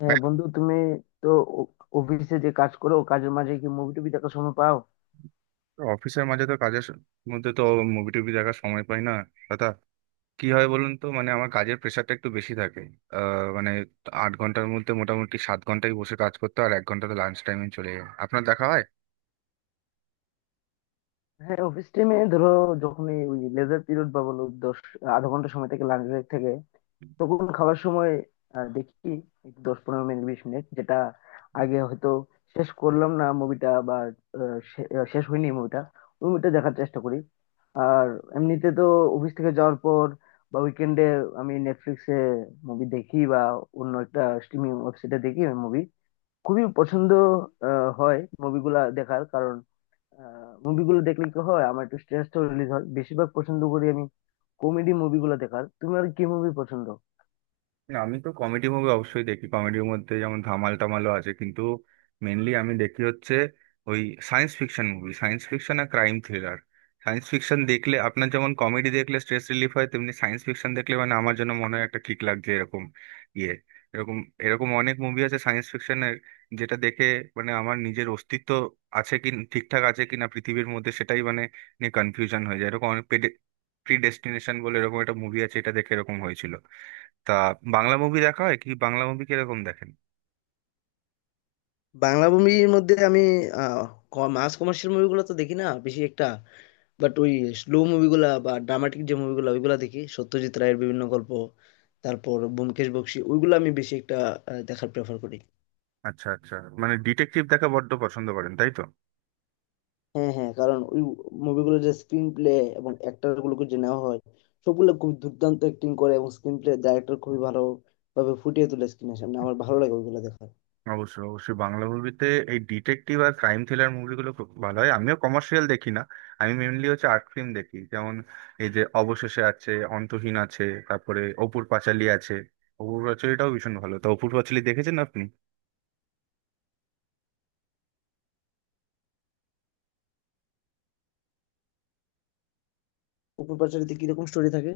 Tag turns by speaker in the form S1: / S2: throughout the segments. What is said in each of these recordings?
S1: হ্যাঁ বন্ধু, তুমি তো অফিসে যে কাজ করো, কাজের মাঝে কি মুভি টুবি দেখার সময় পাও?
S2: অফিসের মাঝে তো মধ্যে তো মুভি টুভি দেখার সময় পাই না দাদা। কি হয় বলুন তো, মানে আমার কাজের প্রেশারটা একটু বেশি থাকে। আহ, মানে আট ঘন্টার মধ্যে মোটামুটি সাত ঘন্টাই বসে কাজ করতে হয়, আর এক ঘন্টা তো লাঞ্চ টাইমে চলে যায়, আপনার দেখা হয়।
S1: হ্যাঁ, অফিস টাইমে ধরো যখন এই ওই লেজার পিরিয়ড বা বলো দশ আধা ঘন্টা সময় থেকে লাঞ্চ ব্রেক থেকে, তখন খাওয়ার সময় দেখি এই 10 15 মিনিট 20 মিনিট যেটা আগে হয়তো শেষ করলাম না মুভিটা বা শেষ হয়নি মুভিটা, ওই মুভিটা দেখার চেষ্টা করি। আর এমনিতে তো অফিস থেকে যাওয়ার পর বা উইকেন্ডে আমি নেটফ্লিক্সে মুভি দেখি বা অন্য একটা স্ট্রিমিং ওয়েবসাইটে দেখি, মুভি খুবই পছন্দ হয় মুভিগুলা দেখার কারণ। মুভিগুলো দেখলে কি হয়, আমার একটু স্ট্রেসটা রিলিজ হয়। বেশিরভাগ পছন্দ করি আমি কমেডি মুভিগুলো দেখার। তুমি আর কি মুভি পছন্দ?
S2: না আমি তো কমেডি মুভি অবশ্যই দেখি, কমেডির মধ্যে যেমন ধামাল টামালও আছে, কিন্তু মেনলি আমি দেখি হচ্ছে ওই science fiction movie. Science fiction আর ক্রাইম থ্রিলার। সায়েন্স ফিকশন দেখলে আপনার যেমন কমেডি দেখলে স্ট্রেস রিলিফ হয়, তেমনি সায়েন্স ফিকশন দেখলে মানে আমার জন্য মনে হয় একটা কিক লাগছে এরকম ইয়ে এরকম এরকম অনেক মুভি আছে সায়েন্স ফিকশনের, যেটা দেখে মানে আমার নিজের অস্তিত্ব আছে কি, ঠিকঠাক আছে কিনা পৃথিবীর মধ্যে, সেটাই মানে নিয়ে কনফিউশন হয়ে যায়। এরকম অনেক, প্রিডেস্টিনেশন বলে এরকম একটা মুভি আছে, এটা দেখে এরকম হয়েছিল। তা বাংলা মুভি দেখা হয় কি? বাংলা মুভি কিরকম দেখেন?
S1: বাংলা মুভির মধ্যে আমি আহ, মাস কমার্শিয়াল মুভিগুলো তো দেখি না বেশি একটা, বাট ওই স্লো মুভিগুলা বা ড্রামাটিক যে মুভিগুলো ওইগুলা দেখি। সত্যজিৎ রায়ের বিভিন্ন গল্প, তারপর ব্যোমকেশ বক্সী, ওইগুলো আমি বেশি একটা দেখার প্রেফার করি।
S2: আচ্ছা আচ্ছা, মানে ডিটেকটিভ দেখা বড্ড পছন্দ করেন তাই তো?
S1: হ্যাঁ, হ্যাঁ, কারণ ওই মুভিগুলোর যে স্ক্রিন প্লে এবং অ্যাক্টর গুলোকে যে নেওয়া হয়, সবগুলো খুব দুর্দান্ত অ্যাক্টিং করে এবং স্ক্রিন প্লে ডাইরেক্টর খুবই ভালো ভাবে ফুটিয়ে তোলে স্ক্রিনের সামনে, আমার ভালো লাগে ওইগুলো দেখা।
S2: অবশ্যই অবশ্যই, বাংলা মুভিতে এই ডিটেকটিভ আর ক্রাইম থ্রিলার মুভিগুলো খুব ভালো হয়। আমিও কমার্শিয়াল দেখি না, আমি মেনলি হচ্ছে আর্ট ফিল্ম দেখি, যেমন এই যে অবশেষে আছে, অন্তহীন আছে, তারপরে অপুর পাঁচালী আছে। অপুর পাঁচালীটাও ভীষণ ভালো, তো অপুর পাঁচালী দেখেছেন আপনি?
S1: উপর পার্শ্ববর্তীতে কিরকম স্টোরি থাকে?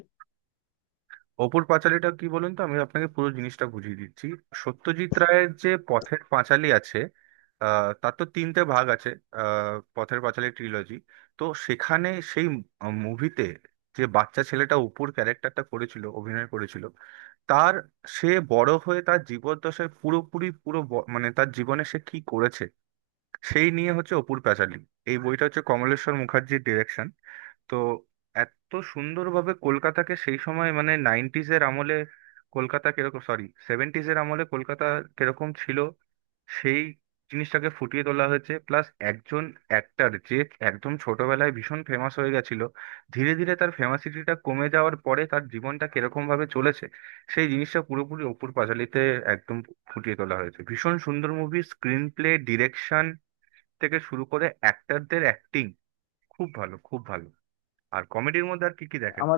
S2: অপুর পাঁচালীটা কি বলুন তো, আমি আপনাকে পুরো জিনিসটা বুঝিয়ে দিচ্ছি। সত্যজিৎ রায়ের যে পথের পাঁচালী আছে, তার তো তিনটে ভাগ আছে, পথের পাঁচালী ট্রিলজি। তো সেখানে সেই মুভিতে যে বাচ্চা ছেলেটা অপুর ক্যারেক্টারটা করেছিল, অভিনয় করেছিল, তার সে বড় হয়ে তার জীবদ্দশায় পুরোপুরি মানে তার জীবনে সে কি করেছে সেই নিয়ে হচ্ছে অপুর পাঁচালী। এই বইটা হচ্ছে কমলেশ্বর মুখার্জির ডিরেকশন। তো এত সুন্দরভাবে কলকাতাকে সেই সময় মানে নাইনটিজ এর আমলে কলকাতা কিরকম, সরি সেভেন্টিজ এর আমলে কলকাতা কিরকম ছিল সেই জিনিসটাকে ফুটিয়ে তোলা হয়েছে। প্লাস একজন অ্যাক্টর যে একদম ছোটবেলায় ভীষণ ফেমাস হয়ে গেছিল, ধীরে ধীরে তার ফেমাসিটিটা কমে যাওয়ার পরে তার জীবনটা কিরকম ভাবে চলেছে সেই জিনিসটা পুরোপুরি অপুর পাঁচালীতে একদম ফুটিয়ে তোলা হয়েছে। ভীষণ সুন্দর মুভি, স্ক্রিন প্লে, ডিরেকশন থেকে শুরু করে অ্যাক্টরদের অ্যাক্টিং খুব ভালো, খুব ভালো। আর কমেডির মধ্যে আর কি কি দেখেন?
S1: আমার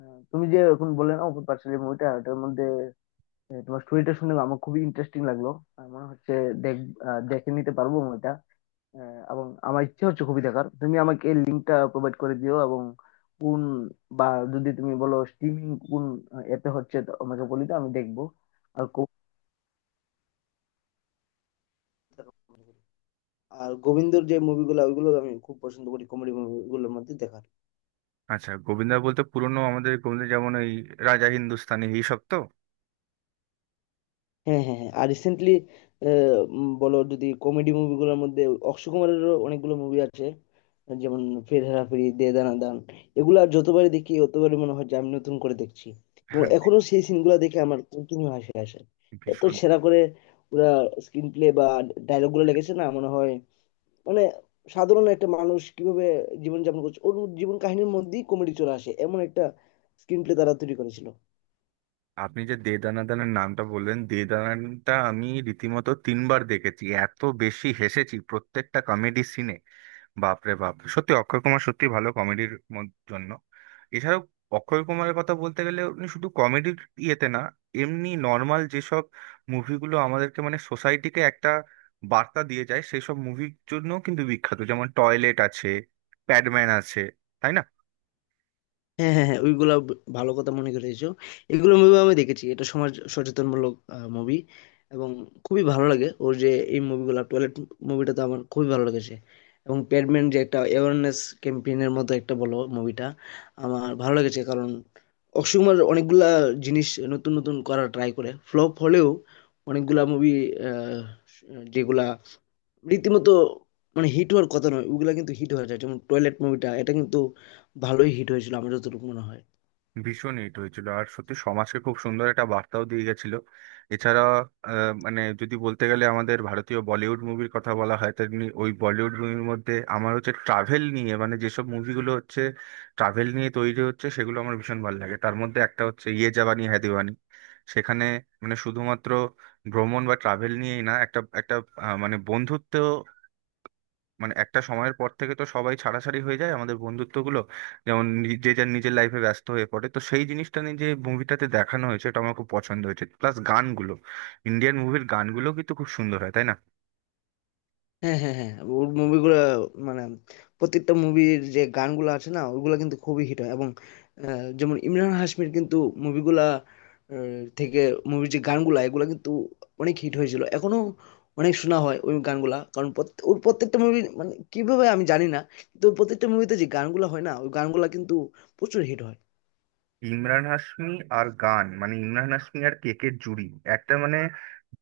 S1: তুমি যে এখন বললে না অপুর পাঁচালী মুভিটা, ওটার মধ্যে তোমার স্টোরিটা শুনে আমার খুবই ইন্টারেস্টিং লাগলো। আমার মনে হচ্ছে দেখ দেখে নিতে পারবো মুভিটা আহ, এবং আমার ইচ্ছা হচ্ছে খুবই দেখার। তুমি আমাকে লিঙ্কটা প্রোভাইড করে দিও এবং কোন বা যদি তুমি বলো স্ট্রিমিং কোন অ্যাপে হচ্ছে তো আমাকে বলে দাও, আমি দেখবো। আর কো- আর গোবিন্দর যে মুভিগুলো ওইগুলো আমি খুব পছন্দ করি কমেডি মুভিগুলোর মধ্যে দেখা।
S2: আচ্ছা, গোবিন্দা বলতে পুরনো আমাদের গোবিন্দ, যেমন ওই রাজা হিন্দুস্তানি এইসব তো?
S1: হ্যাঁ, হ্যাঁ, হ্যাঁ। আর রিসেন্টলি বলো যদি কমেডি মুভিগুলোর মধ্যে, অক্ষয় কুমারেরও অনেকগুলো মুভি আছে, যেমন ফির হেরা ফেরি, দে দানা দান। এগুলো আর যতবারই দেখি ততবারই মনে হয় যে আমি নতুন করে দেখছি, এবং এখনো সেই সিনগুলো দেখে আমার কন্টিনিউ হাসি আসে। এত
S2: ভীষণ।
S1: সেরা করে ওরা স্ক্রিন প্লে বা ডায়লগুলো লেগেছে না মনে হয়। মানে সাধারণ একটা মানুষ কিভাবে জীবনযাপন করছে, ওর জীবন কাহিনীর মধ্যেই কমেডি চলে আসে, এমন একটা স্ক্রিন প্লে তারা তৈরি করেছিল।
S2: আপনি যে দে দানাদানের নামটা বললেন, দে দানাটা আমি রীতিমতো তিনবার দেখেছি, এত বেশি হেসেছি প্রত্যেকটা কমেডি সিনে। বাপরে বাপ, সত্যি অক্ষয় কুমার সত্যি ভালো কমেডির জন্য। এছাড়াও অক্ষয় কুমারের কথা বলতে গেলে উনি শুধু কমেডির ইয়েতে না, এমনি নর্মাল যেসব মুভিগুলো আমাদেরকে মানে সোসাইটিকে একটা বার্তা দিয়ে যায় সেই সব মুভির জন্য কিন্তু বিখ্যাত, যেমন টয়লেট আছে, প্যাডম্যান আছে, তাই না?
S1: হ্যাঁ, হ্যাঁ, হ্যাঁ। ওইগুলা ভালো কথা মনে করেছো। এগুলো মুভি আমি দেখেছি, এটা সমাজ সচেতনমূলক মুভি এবং খুবই ভালো লাগে ওর যে এই মুভিগুলো। টয়লেট মুভিটা তো আমার খুবই ভালো লেগেছে এবং প্যাডম্যান যে একটা অ্যাওয়ারনেস ক্যাম্পেইনের মতো একটা, বলো মুভিটা আমার ভালো লেগেছে। কারণ অক্ষয় কুমার অনেকগুলা জিনিস নতুন নতুন করার ট্রাই করে, ফ্লপ হলেও অনেকগুলা মুভি যেগুলা রীতিমতো মানে হিট হওয়ার কথা নয় ওগুলা কিন্তু হিট হয়ে যায়, যেমন টয়লেট মুভিটা, এটা কিন্তু ভালোই হিট হয়েছিল আমার যতটুকু মনে হয়।
S2: ভীষণ হিট হয়েছিল আর সত্যি সমাজকে খুব সুন্দর একটা বার্তাও দিয়ে গেছিল। এছাড়া মানে যদি বলতে গেলে আমাদের ভারতীয় বলিউড মুভির কথা বলা হয়, তেমনি ওই বলিউড মুভির মধ্যে আমার হচ্ছে ট্রাভেল নিয়ে মানে যেসব মুভিগুলো হচ্ছে ট্রাভেল নিয়ে তৈরি হচ্ছে সেগুলো আমার ভীষণ ভালো লাগে। তার মধ্যে একটা হচ্ছে ইয়ে জাবানি হ্যায় দিওয়ানি। সেখানে মানে শুধুমাত্র ভ্রমণ বা ট্রাভেল নিয়েই না, একটা একটা মানে বন্ধুত্ব, মানে একটা সময়ের পর থেকে তো সবাই ছাড়াছাড়ি হয়ে যায় আমাদের বন্ধুত্বগুলো, যে যার নিজের লাইফে ব্যস্ত হয়ে পড়ে, তো সেই জিনিসটা নিয়ে যে মুভিটাতে দেখানো হয়েছে এটা আমার খুব পছন্দ হয়েছে। প্লাস গানগুলো, ইন্ডিয়ান মুভির গানগুলো কিন্তু খুব সুন্দর হয় তাই না?
S1: হ্যাঁ, হ্যাঁ, হ্যাঁ। ওর মুভিগুলো মানে প্রত্যেকটা মুভির যে গানগুলো আছে না, ওগুলো কিন্তু খুবই হিট হয় এবং যেমন ইমরান হাশমির কিন্তু মুভিগুলা থেকে মুভির যে গানগুলা, এগুলা কিন্তু অনেক হিট হয়েছিল, এখনো অনেক শোনা হয় ওই গানগুলা। কারণ ওর প্রত্যেকটা মুভি মানে কিভাবে আমি জানি না, কিন্তু ওর প্রত্যেকটা মুভিতে যে গানগুলা হয় না ওই গানগুলা কিন্তু প্রচুর হিট হয়।
S2: ইমরান হাশমি, আর গান মানে ইমরান হাশমি আর কেকের জুড়ি একটা, মানে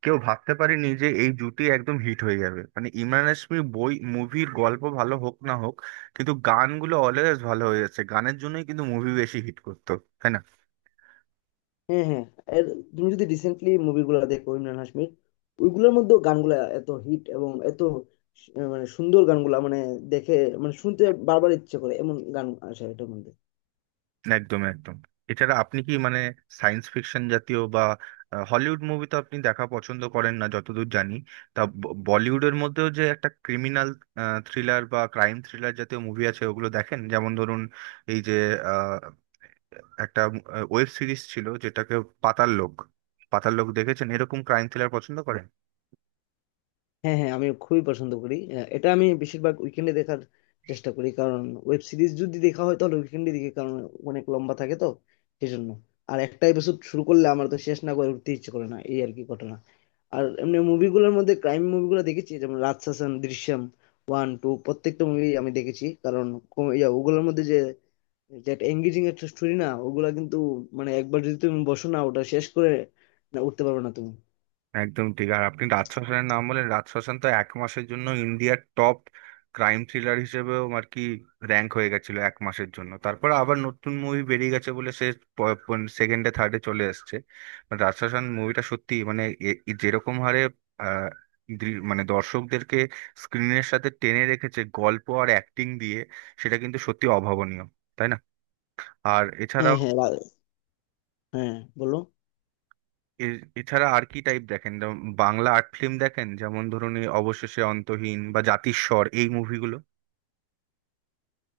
S2: কেউ ভাবতে পারেনি যে এই জুটি একদম হিট হয়ে যাবে। মানে ইমরান হাশমি বই মুভির গল্প ভালো হোক না হোক, কিন্তু গানগুলো অলওয়েজ ভালো হয়ে যাচ্ছে, গানের জন্যই কিন্তু মুভি বেশি হিট করতো, তাই না?
S1: হ্যাঁ, হ্যাঁ। এর তুমি যদি রিসেন্টলি মুভিগুলো দেখো ইমরান হাশমির, ওইগুলোর মধ্যেও গানগুলা এত হিট এবং এত মানে সুন্দর গানগুলা, মানে দেখে মানে শুনতে বারবার ইচ্ছে করে এমন গান আসে এটার মধ্যে।
S2: একদম একদম। এছাড়া আপনি কি মানে সায়েন্স ফিকশন জাতীয় বা হলিউড মুভি তো আপনি দেখা পছন্দ করেন না যতদূর জানি। বলিউডের মধ্যেও যে একটা ক্রিমিনাল থ্রিলার বা ক্রাইম থ্রিলার জাতীয় মুভি আছে ওগুলো দেখেন, যেমন ধরুন এই যে আহ, একটা ওয়েব সিরিজ ছিল যেটাকে পাতাল লোক, পাতাল লোক দেখেছেন? এরকম ক্রাইম থ্রিলার পছন্দ করেন?
S1: হ্যাঁ, হ্যাঁ, আমি খুবই পছন্দ করি। এটা আমি বেশিরভাগ উইকেন্ডে দেখার চেষ্টা করি, কারণ ওয়েব সিরিজ যদি দেখা হয় তাহলে উইকেন্ডে দেখি কারণ অনেক লম্বা থাকে তো সেজন্য। আর একটা এপিসোড শুরু করলে আমার তো শেষ না করে উঠতে ইচ্ছে করে না, এই আর কি ঘটনা। আর এমনি মুভিগুলোর মধ্যে ক্রাইম মুভিগুলো দেখেছি, যেমন রাজশাসন, দৃশ্যম ওয়ান টু, প্রত্যেকটা মুভি আমি দেখেছি। কারণ ওগুলোর মধ্যে যে যে একটা এঙ্গেজিং একটা স্টোরি না ওগুলা, কিন্তু মানে একবার যদি তুমি বসো না ওটা শেষ করে না উঠতে পারবে না তুমি।
S2: একদম ঠিক। আর আপনি রাজশাসনের নাম বলেন, রাজশাসন তো এক মাসের জন্য ইন্ডিয়ার টপ ক্রাইম থ্রিলার হিসেবেও আর কি র্যাঙ্ক হয়ে গেছিল এক মাসের জন্য, তারপর আবার নতুন মুভি বেরিয়ে গেছে বলে সেকেন্ডে থার্ডে চলে এসছে। But রাজশাসন মুভিটা সত্যি মানে এ যেরকম হারে আহ, মানে দর্শকদেরকে স্ক্রিনের সাথে টেনে রেখেছে গল্প আর অ্যাক্টিং দিয়ে, সেটা কিন্তু সত্যি অভাবনীয়, তাই না? আর
S1: হ্যাঁ,
S2: এছাড়াও
S1: হ্যাঁ, হ্যাঁ, বলো।
S2: এছাড়া আর কি টাইপ দেখেন, যেমন বাংলা আর্ট ফিল্ম দেখেন, যেমন ধরুন এই অবশেষে, অন্তহীন বা জাতিস্বর এই মুভিগুলো?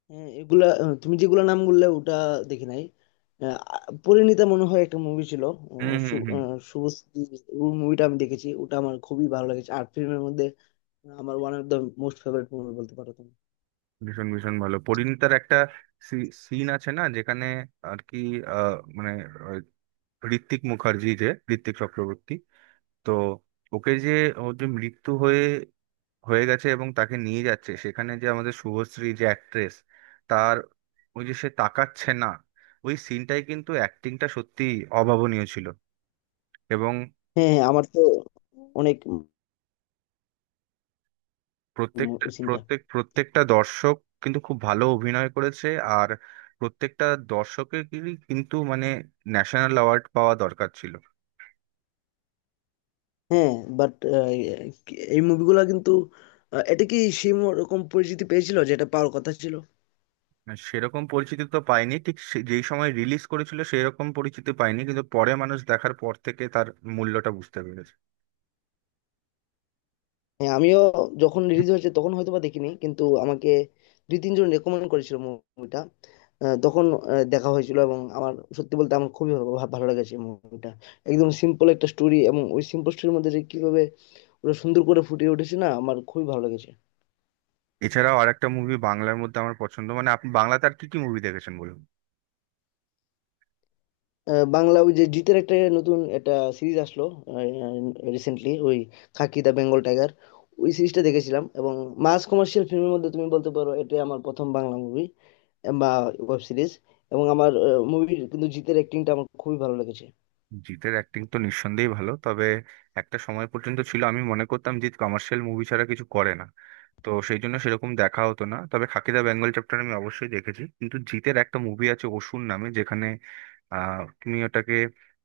S1: হ্যাঁ, এগুলা তুমি যেগুলা নাম বললে ওটা দেখি নাই। আহ, পরিণীতা মনে হয় একটা মুভি ছিল,
S2: হুম হুম হুম।
S1: শুভশ্রী। ওই মুভিটা আমি দেখেছি, ওটা আমার খুবই ভালো লেগেছে। আর ফিল্মের মধ্যে আমার one of the most favourite movie বলতে পারো তুমি।
S2: ভীষণ ভীষণ ভালো। পরিণীতার একটা সিন আছে না, যেখানে আর কি মানে আহ, ঋত্বিক মুখার্জি যে, ঋত্বিক চক্রবর্তী, তো ওকে যে ওর যে মৃত্যু হয়ে হয়ে গেছে এবং তাকে নিয়ে যাচ্ছে সেখানে যে আমাদের শুভশ্রী যে অ্যাক্ট্রেস, তার ওই যে সে তাকাচ্ছে না, ওই সিনটাই কিন্তু অ্যাক্টিংটা সত্যি অভাবনীয় ছিল। এবং
S1: হ্যাঁ হ্যাঁ, আমার তো অনেক
S2: প্রত্যেকটা
S1: সিনটা।
S2: প্রত্যেক প্রত্যেকটা দর্শক কিন্তু খুব ভালো অভিনয় করেছে, আর প্রত্যেকটা দর্শকেরই কিন্তু মানে ন্যাশনাল অ্যাওয়ার্ড পাওয়া দরকার ছিল।
S1: হ্যাঁ, বাট এই মুভিগুলা কিন্তু এটা কি সেই রকম পরিচিতি পেয়েছিল যেটা পাওয়ার কথা ছিল?
S2: মানে সেরকম পরিচিতি তো পাইনি, ঠিক যেই সময় রিলিজ করেছিল সেই রকম পরিচিতি পাইনি, কিন্তু পরে মানুষ দেখার পর থেকে তার মূল্যটা বুঝতে পেরেছে।
S1: হ্যাঁ, আমিও যখন রিলিজ হয়েছে তখন হয়তো বা দেখিনি, কিন্তু আমাকে দুই তিনজন রেকমেন্ড করেছিল মুভিটা, তখন দেখা হয়েছিল এবং আমার, সত্যি বলতে, আমার খুবই ভালো লেগেছে মুভিটা। একদম সিম্পল একটা স্টোরি এবং ওই সিম্পল স্টোরির মধ্যে যে কিভাবে ওরা সুন্দর করে ফুটিয়ে উঠেছে না, আমার খুবই ভালো লেগেছে।
S2: এছাড়াও আরেকটা মুভি বাংলার মধ্যে আমার পছন্দ, মানে আপনি বাংলাতে আর কি কি মুভি দেখেছেন বলুন।
S1: বাংলা ওই যে জিতের একটা নতুন একটা সিরিজ আসলো রিসেন্টলি, ওই খাকি দা বেঙ্গল টাইগার, ওই সিরিজটা দেখেছিলাম এবং মাস কমার্শিয়াল ফিল্মের মধ্যে তুমি বলতে পারো এটাই আমার প্রথম বাংলা মুভি বা ওয়েব সিরিজ। এবং আমার মুভির কিন্তু জিতের অ্যাক্টিংটা আমার খুবই ভালো লেগেছে।
S2: জিতের অ্যাক্টিং তো নিঃসন্দেহেই ভালো, তবে একটা সময় পর্যন্ত ছিল আমি মনে করতাম জিৎ কমার্শিয়াল মুভি ছাড়া কিছু করে না, তো সেই জন্য সেরকম দেখা হতো না। তবে খাকি দা বেঙ্গল চ্যাপ্টার আমি অবশ্যই দেখেছি, কিন্তু জিতের একটা মুভি আছে অসুর নামে, যেখানে আহ তুমি ওটাকে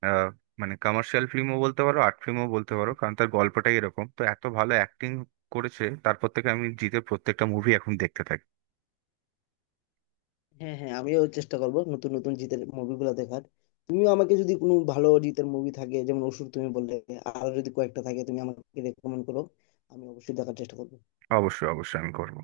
S2: আহ মানে কমার্শিয়াল ফিল্মও বলতে পারো, আর্ট ফিল্মও বলতে পারো, কারণ তার গল্পটাই এরকম, তো এত ভালো অ্যাক্টিং করেছে তারপর থেকে আমি জিতের প্রত্যেকটা মুভি এখন দেখতে থাকি।
S1: হ্যাঁ হ্যাঁ, আমিও চেষ্টা করব নতুন নতুন জিতের মুভিগুলো দেখার। তুমিও আমাকে যদি কোনো ভালো জিতের মুভি থাকে যেমন অসুর তুমি বললে, আরো যদি কয়েকটা থাকে তুমি আমাকে রেকমেন্ড করো, আমি অবশ্যই দেখার চেষ্টা করবো।
S2: অবশ্যই অবশ্যই আমি করবো।